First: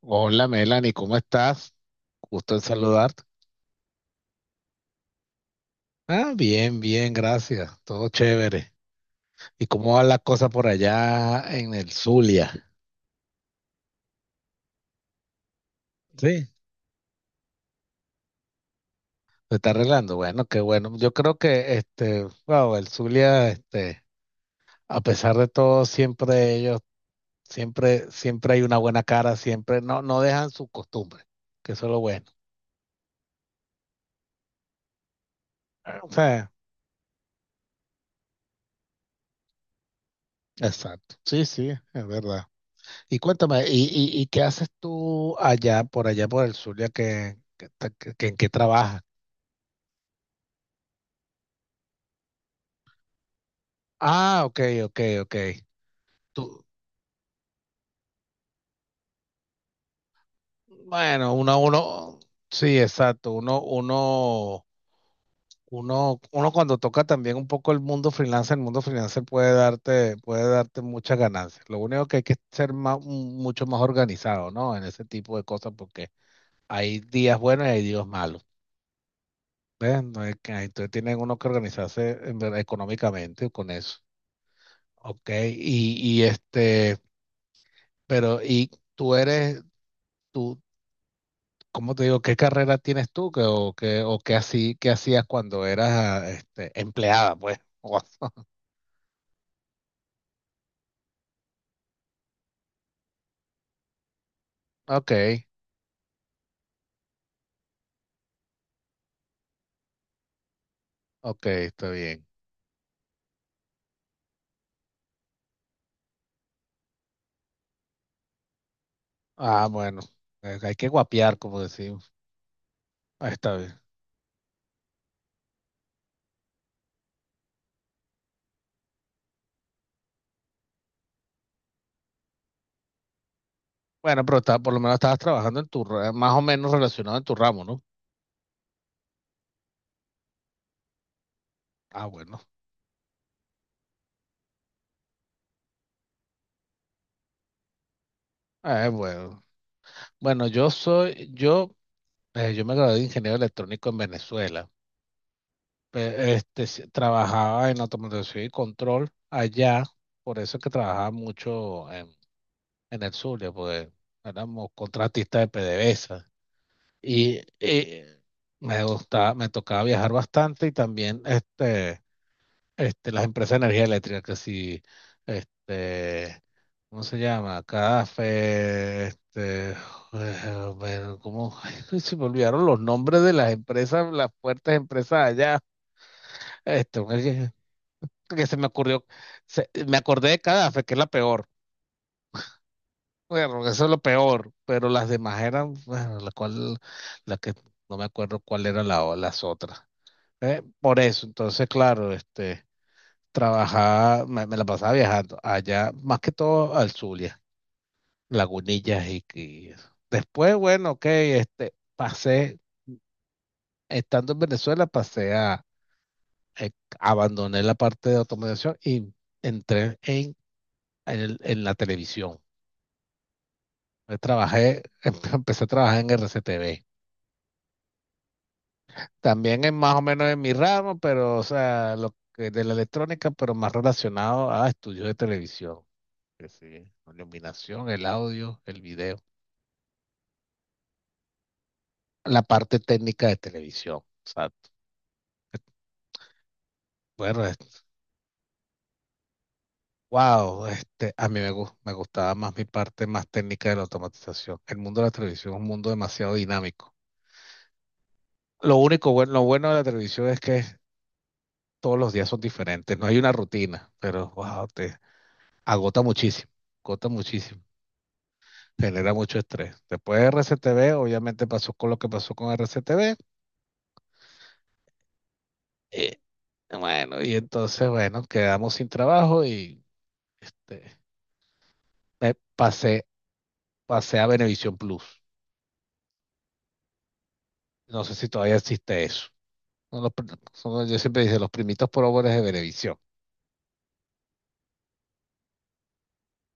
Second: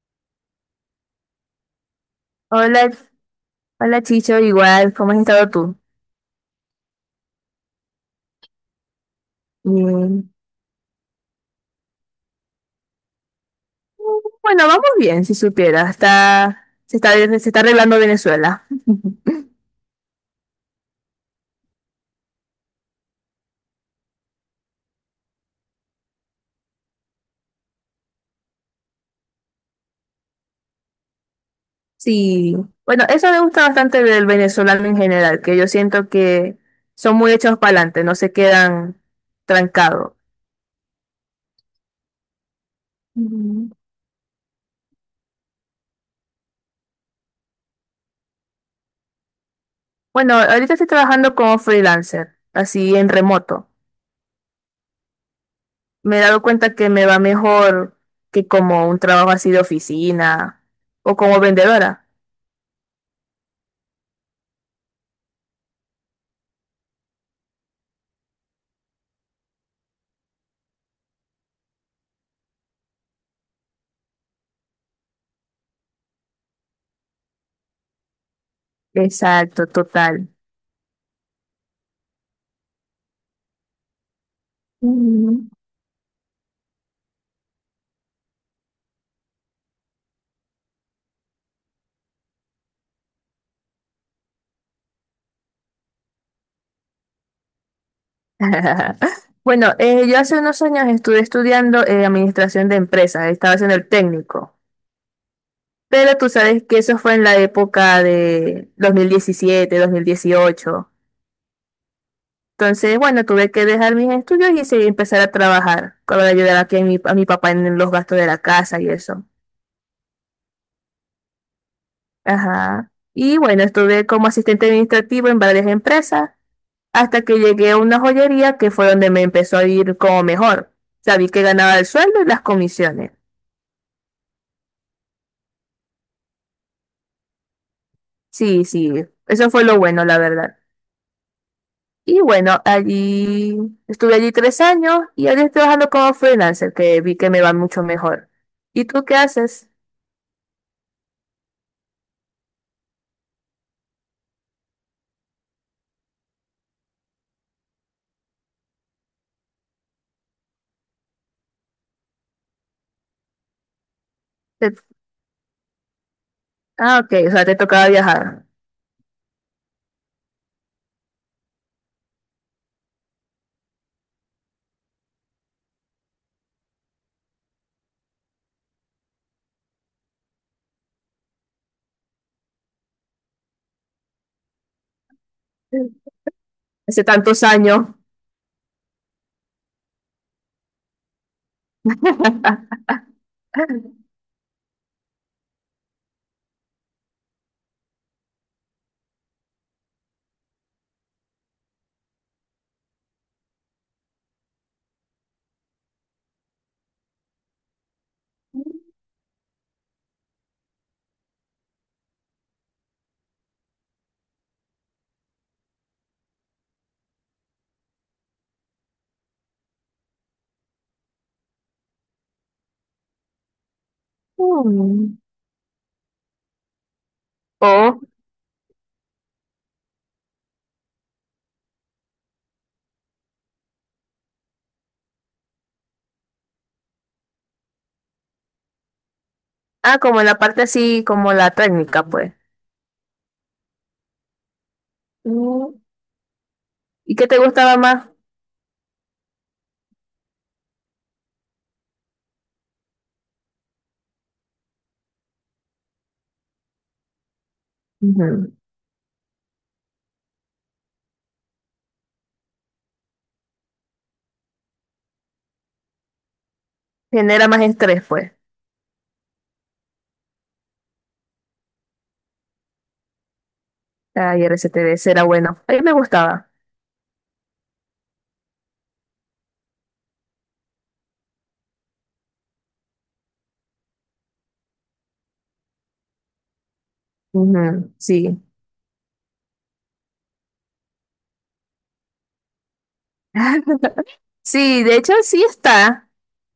Hola Melanie, ¿cómo estás? Gusto en Hola, saludarte. hola Chicho, igual, ¿cómo has estado tú? Ah, bien, bien, gracias. Todo chévere. ¿Y cómo va la Bien. cosa por allá en el Zulia? Bueno, vamos bien, si supiera, Sí. se está arreglando Venezuela. ¿Se está arreglando? Bueno, qué bueno. Yo creo que wow, el Zulia, a pesar de todo, siempre ellos, siempre hay una buena cara, siempre no, no dejan su costumbre, que eso es lo bueno. Sí, bueno, eso me gusta bastante del venezolano en general, que yo Ah, o siento sea, que son muy hechos para adelante, no se quedan trancados. exacto. Sí, sí, es verdad. Y cuéntame, Ujú. Qué haces tú allá, por allá, por el sur, ya en qué trabajas? Bueno, ahorita estoy trabajando como freelancer, así en remoto. Ah, ok, ok, ok. Me he dado Tú, cuenta que me va mejor que como un trabajo así de oficina o bueno, como vendedora. Sí, exacto. Uno cuando toca también un poco el mundo freelance puede darte muchas ganancias. Lo único que hay que ser mucho más organizado, ¿no? En ese tipo de cosas, porque hay días buenos y hay días malos. Exacto, ¿Ves? No total. hay que- entonces tienen uno que organizarse en verdad, económicamente con eso. Ok, Ujú. Pero tú eres, tú, ¿cómo te digo? ¿Qué carrera tienes tú? Que o qué así, qué hacías cuando eras empleada, pues? O- Bueno, yo hace unos años estuve estudiando administración de empresas, estaba haciendo el técnico, Ok, pero tú sabes que eso fue en la época de dos mil diecisiete, 2018. ok, está bien. Entonces, bueno, tuve que dejar mis estudios y sí, empezar a trabajar con la ayuda aquí a mi papá en los gastos de la casa y eso. Ah, bueno, hay que guapear, como decimos. Ajá. Ah, Y está bueno, bien. estuve como asistente administrativo en varias empresas hasta que llegué a una joyería que fue donde me empezó a ir como mejor. Sabí que ganaba el sueldo y las comisiones. Bueno, pero por lo menos estabas trabajando más o menos relacionado en tu ramo, ¿no? Sí, sí, eso fue lo bueno, la verdad. Ah, Y bueno. bueno, allí estuve allí 3 años y ahora estoy trabajando como freelancer, que vi que me va mucho mejor. ¿Y Eh, tú qué bueno. haces? Bueno, yo me gradué de ingeniero electrónico en Venezuela. Trabajaba en automatización y control allá, por eso es que trabajaba mucho en el Zulia, porque éramos Te- contratistas de PDVSA. Ah, ok, o Y, sea, te tocaba y viajar. me gustaba, me tocaba viajar bastante y también las empresas de energía eléctrica, que si, este, ¿cómo se llama? Café bueno, ¿cómo? Se me olvidaron los nombres de las empresas, las fuertes empresas allá. Este, Hace tantos años. que se me ocurrió, se- me acordé de Cadáver, que es la peor. Bueno, eso es lo peor, pero las demás eran, bueno, la que no me acuerdo cuál era las otras. Por eso, entonces, claro, me la pasaba viajando allá, más que todo al Zulia, Lagunillas y eso. Después, bueno, ok, estando en Venezuela, eh, abandoné la parte de automatización y entré en la televisión. Yo trabajé, Mm. Empecé a trabajar en RCTV. O, También es más o menos en mi ramo, pero, o sea, lo que de la electrónica, pero más relacionado a estudios de televisión. Que sí, la iluminación, el audio, el video, ah, como en la parte así, como la técnica, pues. la parte técnica de televisión. Exacto. Mm. ¿Y qué te Bueno, gustaba es- más? wow, este, a mí me, gus- me gustaba más mi parte más técnica de la automatización. El mundo de la televisión es un mundo demasiado dinámico. Ujú. Lo bueno de la televisión es que todos los días son diferentes, no hay una rutina, pero wow, agota muchísimo, agota Genera más muchísimo, estrés, pues. genera mucho estrés. Después de RCTV, obviamente pasó con lo que pasó con RCTV. Ay, RCTV será bueno. A mí me eh, gustaba. bueno, y entonces, bueno, quedamos sin trabajo y este, me pasé, pasé a Venevisión Plus. Ujú, No sé si sí. todavía existe eso. Son los pr- son- Yo siempre dije los primitos pobres de Venevisión. Sí, de hecho sí está,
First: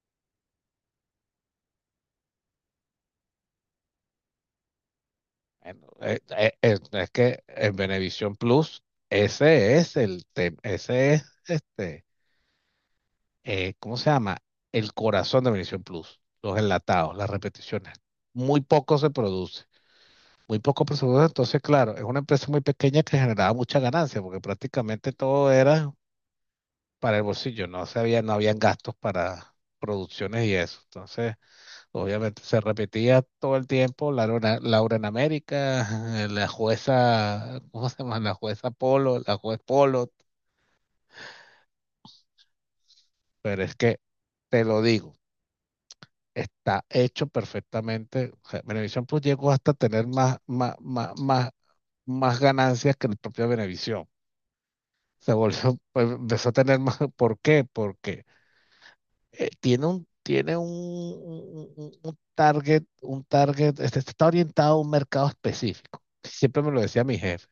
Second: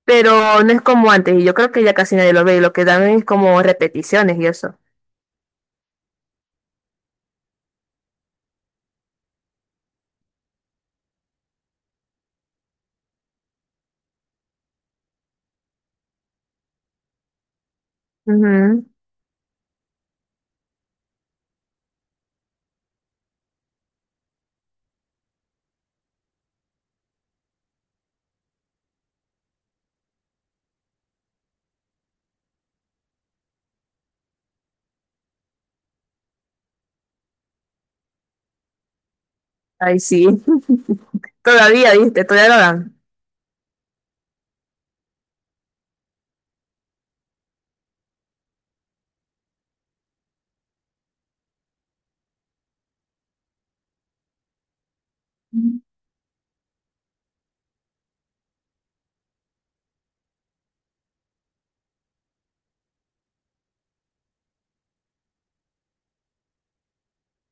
pero no es como antes. Y yo creo que ya casi nadie lo ve. Y lo que dan es como repeticiones y eso. Bueno, es que en Venevisión Plus, ese es el tema, ese es este ¿cómo se llama? El corazón de Venevisión Plus, los enlatados, las repeticiones. Muy Ujú. poco se produce, muy poco se produce. Entonces, claro, es una empresa muy pequeña que generaba mucha ganancia porque prácticamente todo era para el bolsillo, no habían gastos para producciones y eso. Entonces, obviamente se repetía todo el tiempo Laura, Laura en América, la jueza, ¿cómo se llama? La juez Ay, Polo, sí. Todavía, viste, todavía lo dan. pero es que te lo digo está hecho perfectamente. O sea, Venevisión Plus llegó hasta tener más, más ganancias que el propio Venevisión. Se volvió, pues, empezó a tener más. ¿Por qué? Porque tiene un target, está orientado a un mercado específico. Siempre me lo decía mi jefe.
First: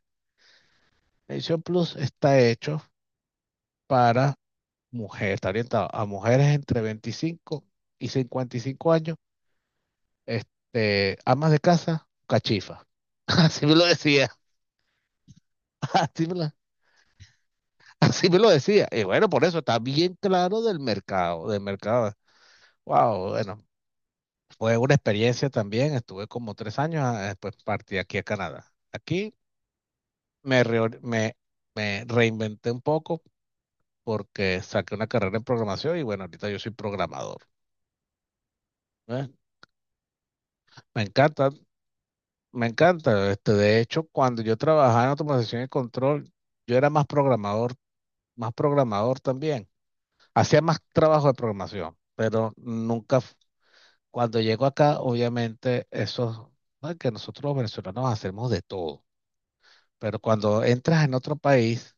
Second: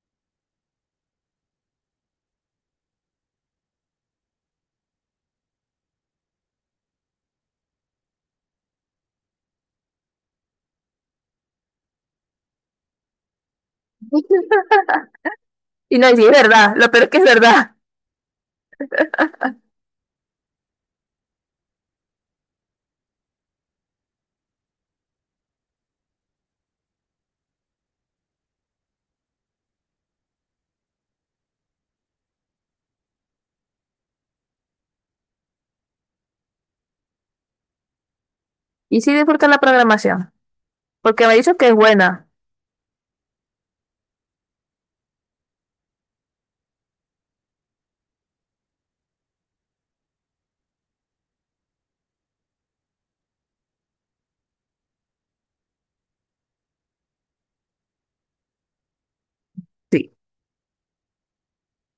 Venevisión Plus está hecho para mujeres, está orientado a mujeres entre 25 y 55 años amas de casa, cachifa. Así me lo decía, Y no, y sí, así es me, la- verdad. Lo peor es que es verdad. así me lo decía. Y bueno, por eso está bien claro del mercado, del mercado. Wow, bueno, fue una experiencia también. Estuve como 3 años, ah, después partí aquí a Canadá. Aquí me, reor- me reinventé un poco porque saqué una carrera en programación y bueno, ahorita yo soy programador. Y sí ¿Eh? disfruto la programación. Me Porque me ha encanta, dicho que es buena. me encanta. De hecho, cuando yo trabajaba en automatización y control, yo era más programador también. Hacía más trabajo de programación, pero nunca, f- cuando llego acá, obviamente, eso, ¿no? que nosotros los venezolanos hacemos de todo, Sí. pero cuando entras en otro país,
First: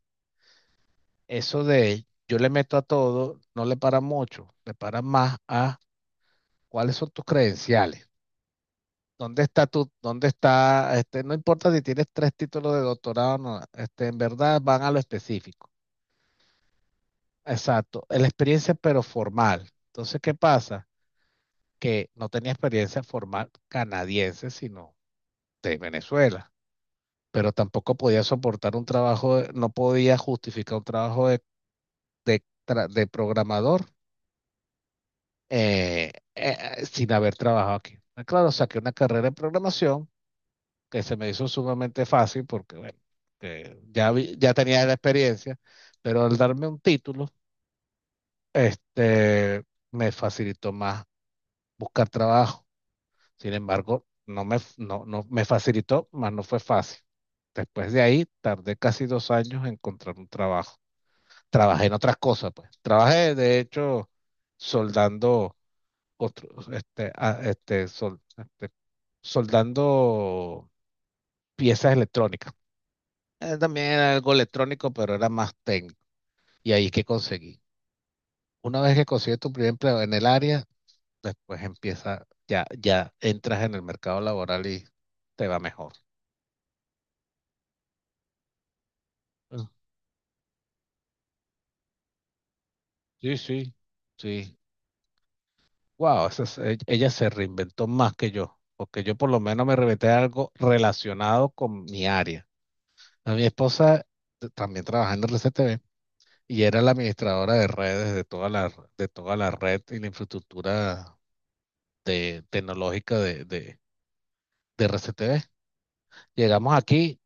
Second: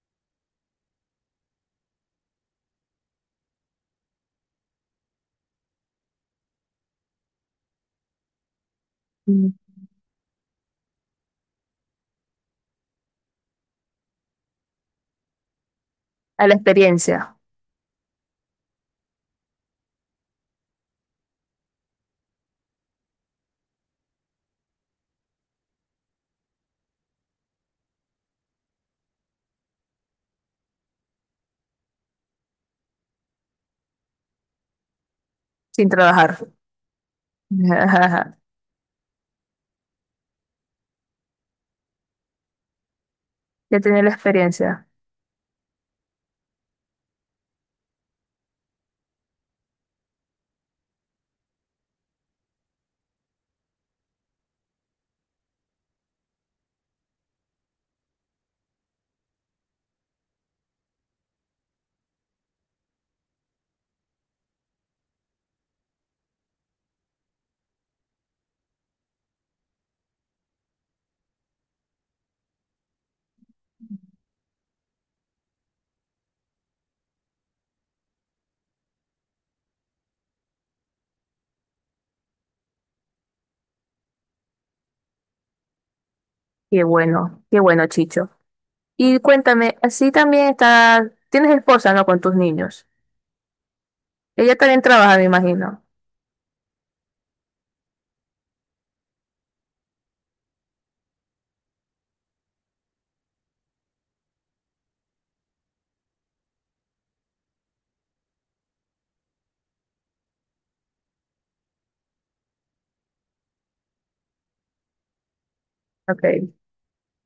eso de yo le meto a todo, no le para mucho, le para más a cuáles son tus credenciales. ¿Dónde Mm. está dónde está, no importa si tienes tres títulos de doctorado, no, en verdad van a lo específico. A la experiencia, Exacto, la experiencia pero formal. Entonces, ¿qué pasa? Que no tenía experiencia formal canadiense, sino de Venezuela, pero tampoco podía soportar no podía justificar un trabajo de programador sin trabajar. Sin haber trabajado aquí. Ah, claro, saqué una carrera en programación que se me hizo sumamente fácil porque, bueno, que Ya tiene la ya, ya tenía experiencia. la experiencia, pero al darme un título, este, me facilitó más buscar trabajo. Sin embargo, no me, no, no, me facilitó, mas no fue fácil. Después de ahí, tardé casi 2 años en encontrar un trabajo. Trabajé en otras cosas, pues. Trabajé, de hecho, soldando, otros, este, a- este, sol- este, soldando piezas electrónicas. También era algo electrónico, pero era más técnico. Y ahí que conseguí. Una vez que consigues tu primer empleo en el área, después ya, ya entras en el mercado laboral y te va mejor. Qué bueno, Chicho. Y cuéntame, así también está, tienes esposa, ¿no? Con tus niños. Sí, sí, sí. Ella también trabaja, me imagino. Wow, ella se reinventó más que yo, porque yo por lo menos me reinventé algo relacionado con mi área. A mi esposa también trabajaba en el RCTV y era la administradora de redes de toda la red y la infraestructura tecnológica de RCTV. Ok, Llegamos aquí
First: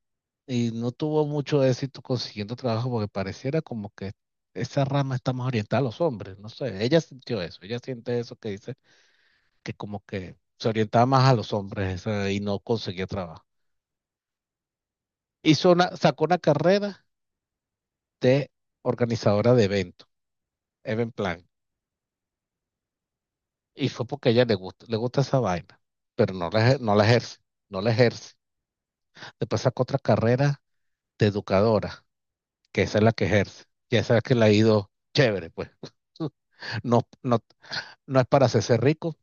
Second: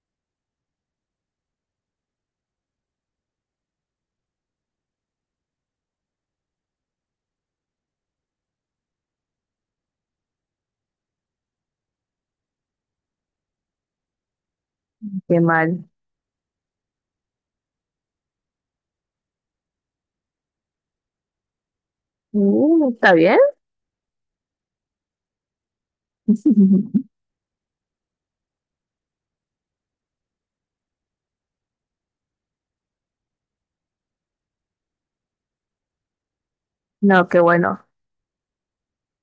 y no tuvo mucho éxito consiguiendo trabajo porque pareciera como que esa rama está más orientada a los hombres, no sé, ella sintió eso, ella siente eso que dice que como que se orientaba más a los hombres y no conseguía trabajo. qué Hizo mal. una, sacó una carrera de organizadora de eventos, event plan, Mm, ¿está bien? y fue porque a ella le gusta esa vaina, pero no la ejerce, no la ejerce. Después sacó otra carrera de educadora, que esa es la que ejerce, y esa es la que le ha ido chévere, pues. No, No, no, qué bueno. no es para hacerse rico,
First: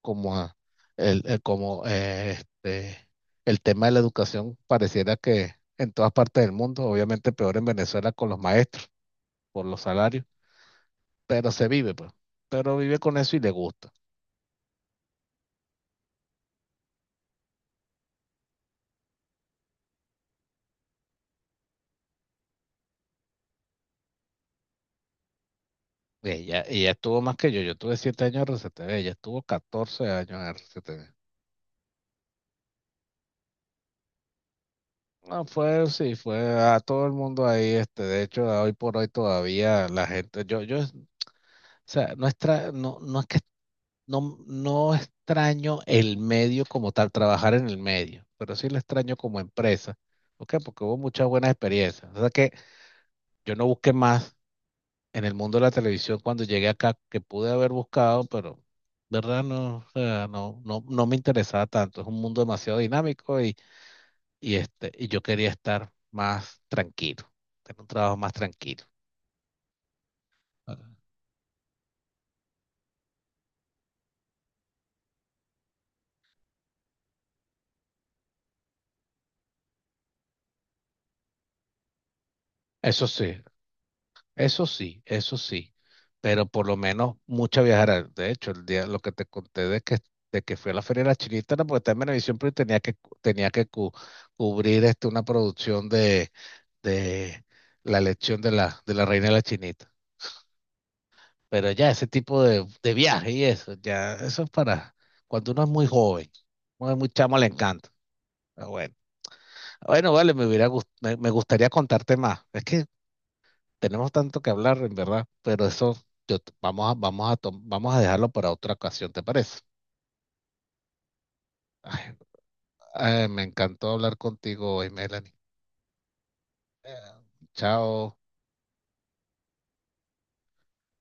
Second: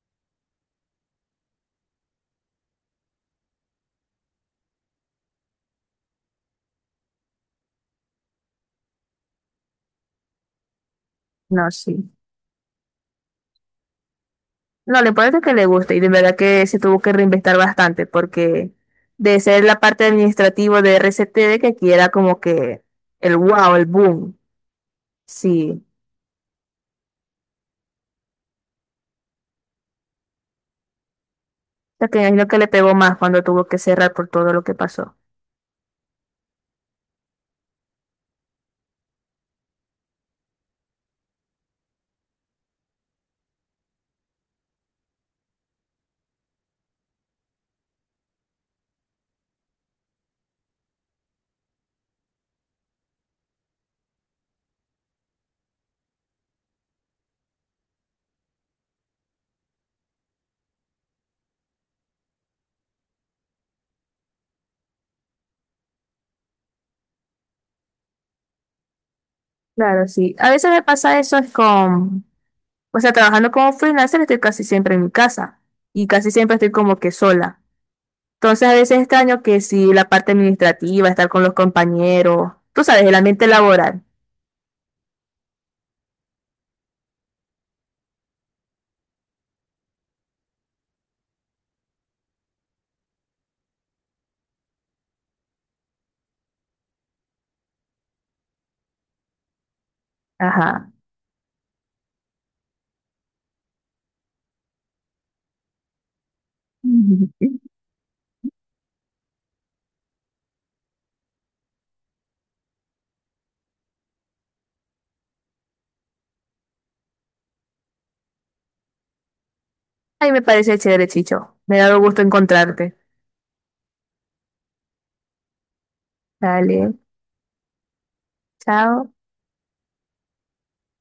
como el, el- como eh, este, el tema de la educación pareciera que en todas partes del mundo, obviamente peor en Venezuela con los maestros, por los salarios, pero se No, vive, sí. pues, pero vive con eso y le gusta. No, lo importante es que le guste y de verdad que se tuvo que reinventar bastante porque de ser la parte administrativa de RCTD que aquí era como que el wow, el boom. Sí. Ella estuvo más que yo tuve 7 años en RCTV, ella estuvo 14 años en RCTV. O sea, que me imagino que le pegó más cuando tuvo que cerrar por todo lo que pasó. No, sí, fue a todo el mundo ahí, de hecho, hoy por hoy todavía la gente, o sea, no, no es que no, no extraño el medio como tal, trabajar en el medio, pero sí lo extraño como empresa. ¿Por qué? Porque hubo muchas buenas experiencias. O sea que yo no busqué más en el mundo de la televisión cuando llegué acá que pude haber buscado, pero de verdad no, o sea, no, no, no me interesaba tanto. Es un mundo demasiado dinámico y y yo quería estar más tranquilo, tener un trabajo más tranquilo. Claro, sí. A veces me Ah. pasa eso es con. O sea, trabajando como freelancer estoy casi siempre en mi casa y casi siempre estoy como que sola. Entonces a veces extraño que si la parte administrativa, estar con los compañeros, tú sabes, Eso el sí, ambiente laboral. Eso sí, eso sí, pero por lo menos mucha viajera. De hecho, el día, lo que te conté de que fui a la Feria de la Chinita era porque estaba en Venevisión, pero cubrir una producción de la elección de la Reina de la Chinita. Ajá. Pero ya ese tipo de viaje y eso, ya eso es para cuando uno es muy joven, uno es muy chamo, le encanta. Pero bueno, Ah, bueno, vale, me gustaría contarte más. Es que tenemos tanto que hablar, en verdad, pero eso yo t- vamos a, vamos a, tom- vamos a dejarlo para otra ocasión, ¿te parece? Ahí me parece chévere, Chicho. Me ha dado Ay, gusto encontrarte. ay, me encantó hablar contigo hoy, Melanie. Dale, Eh, Chao. chao.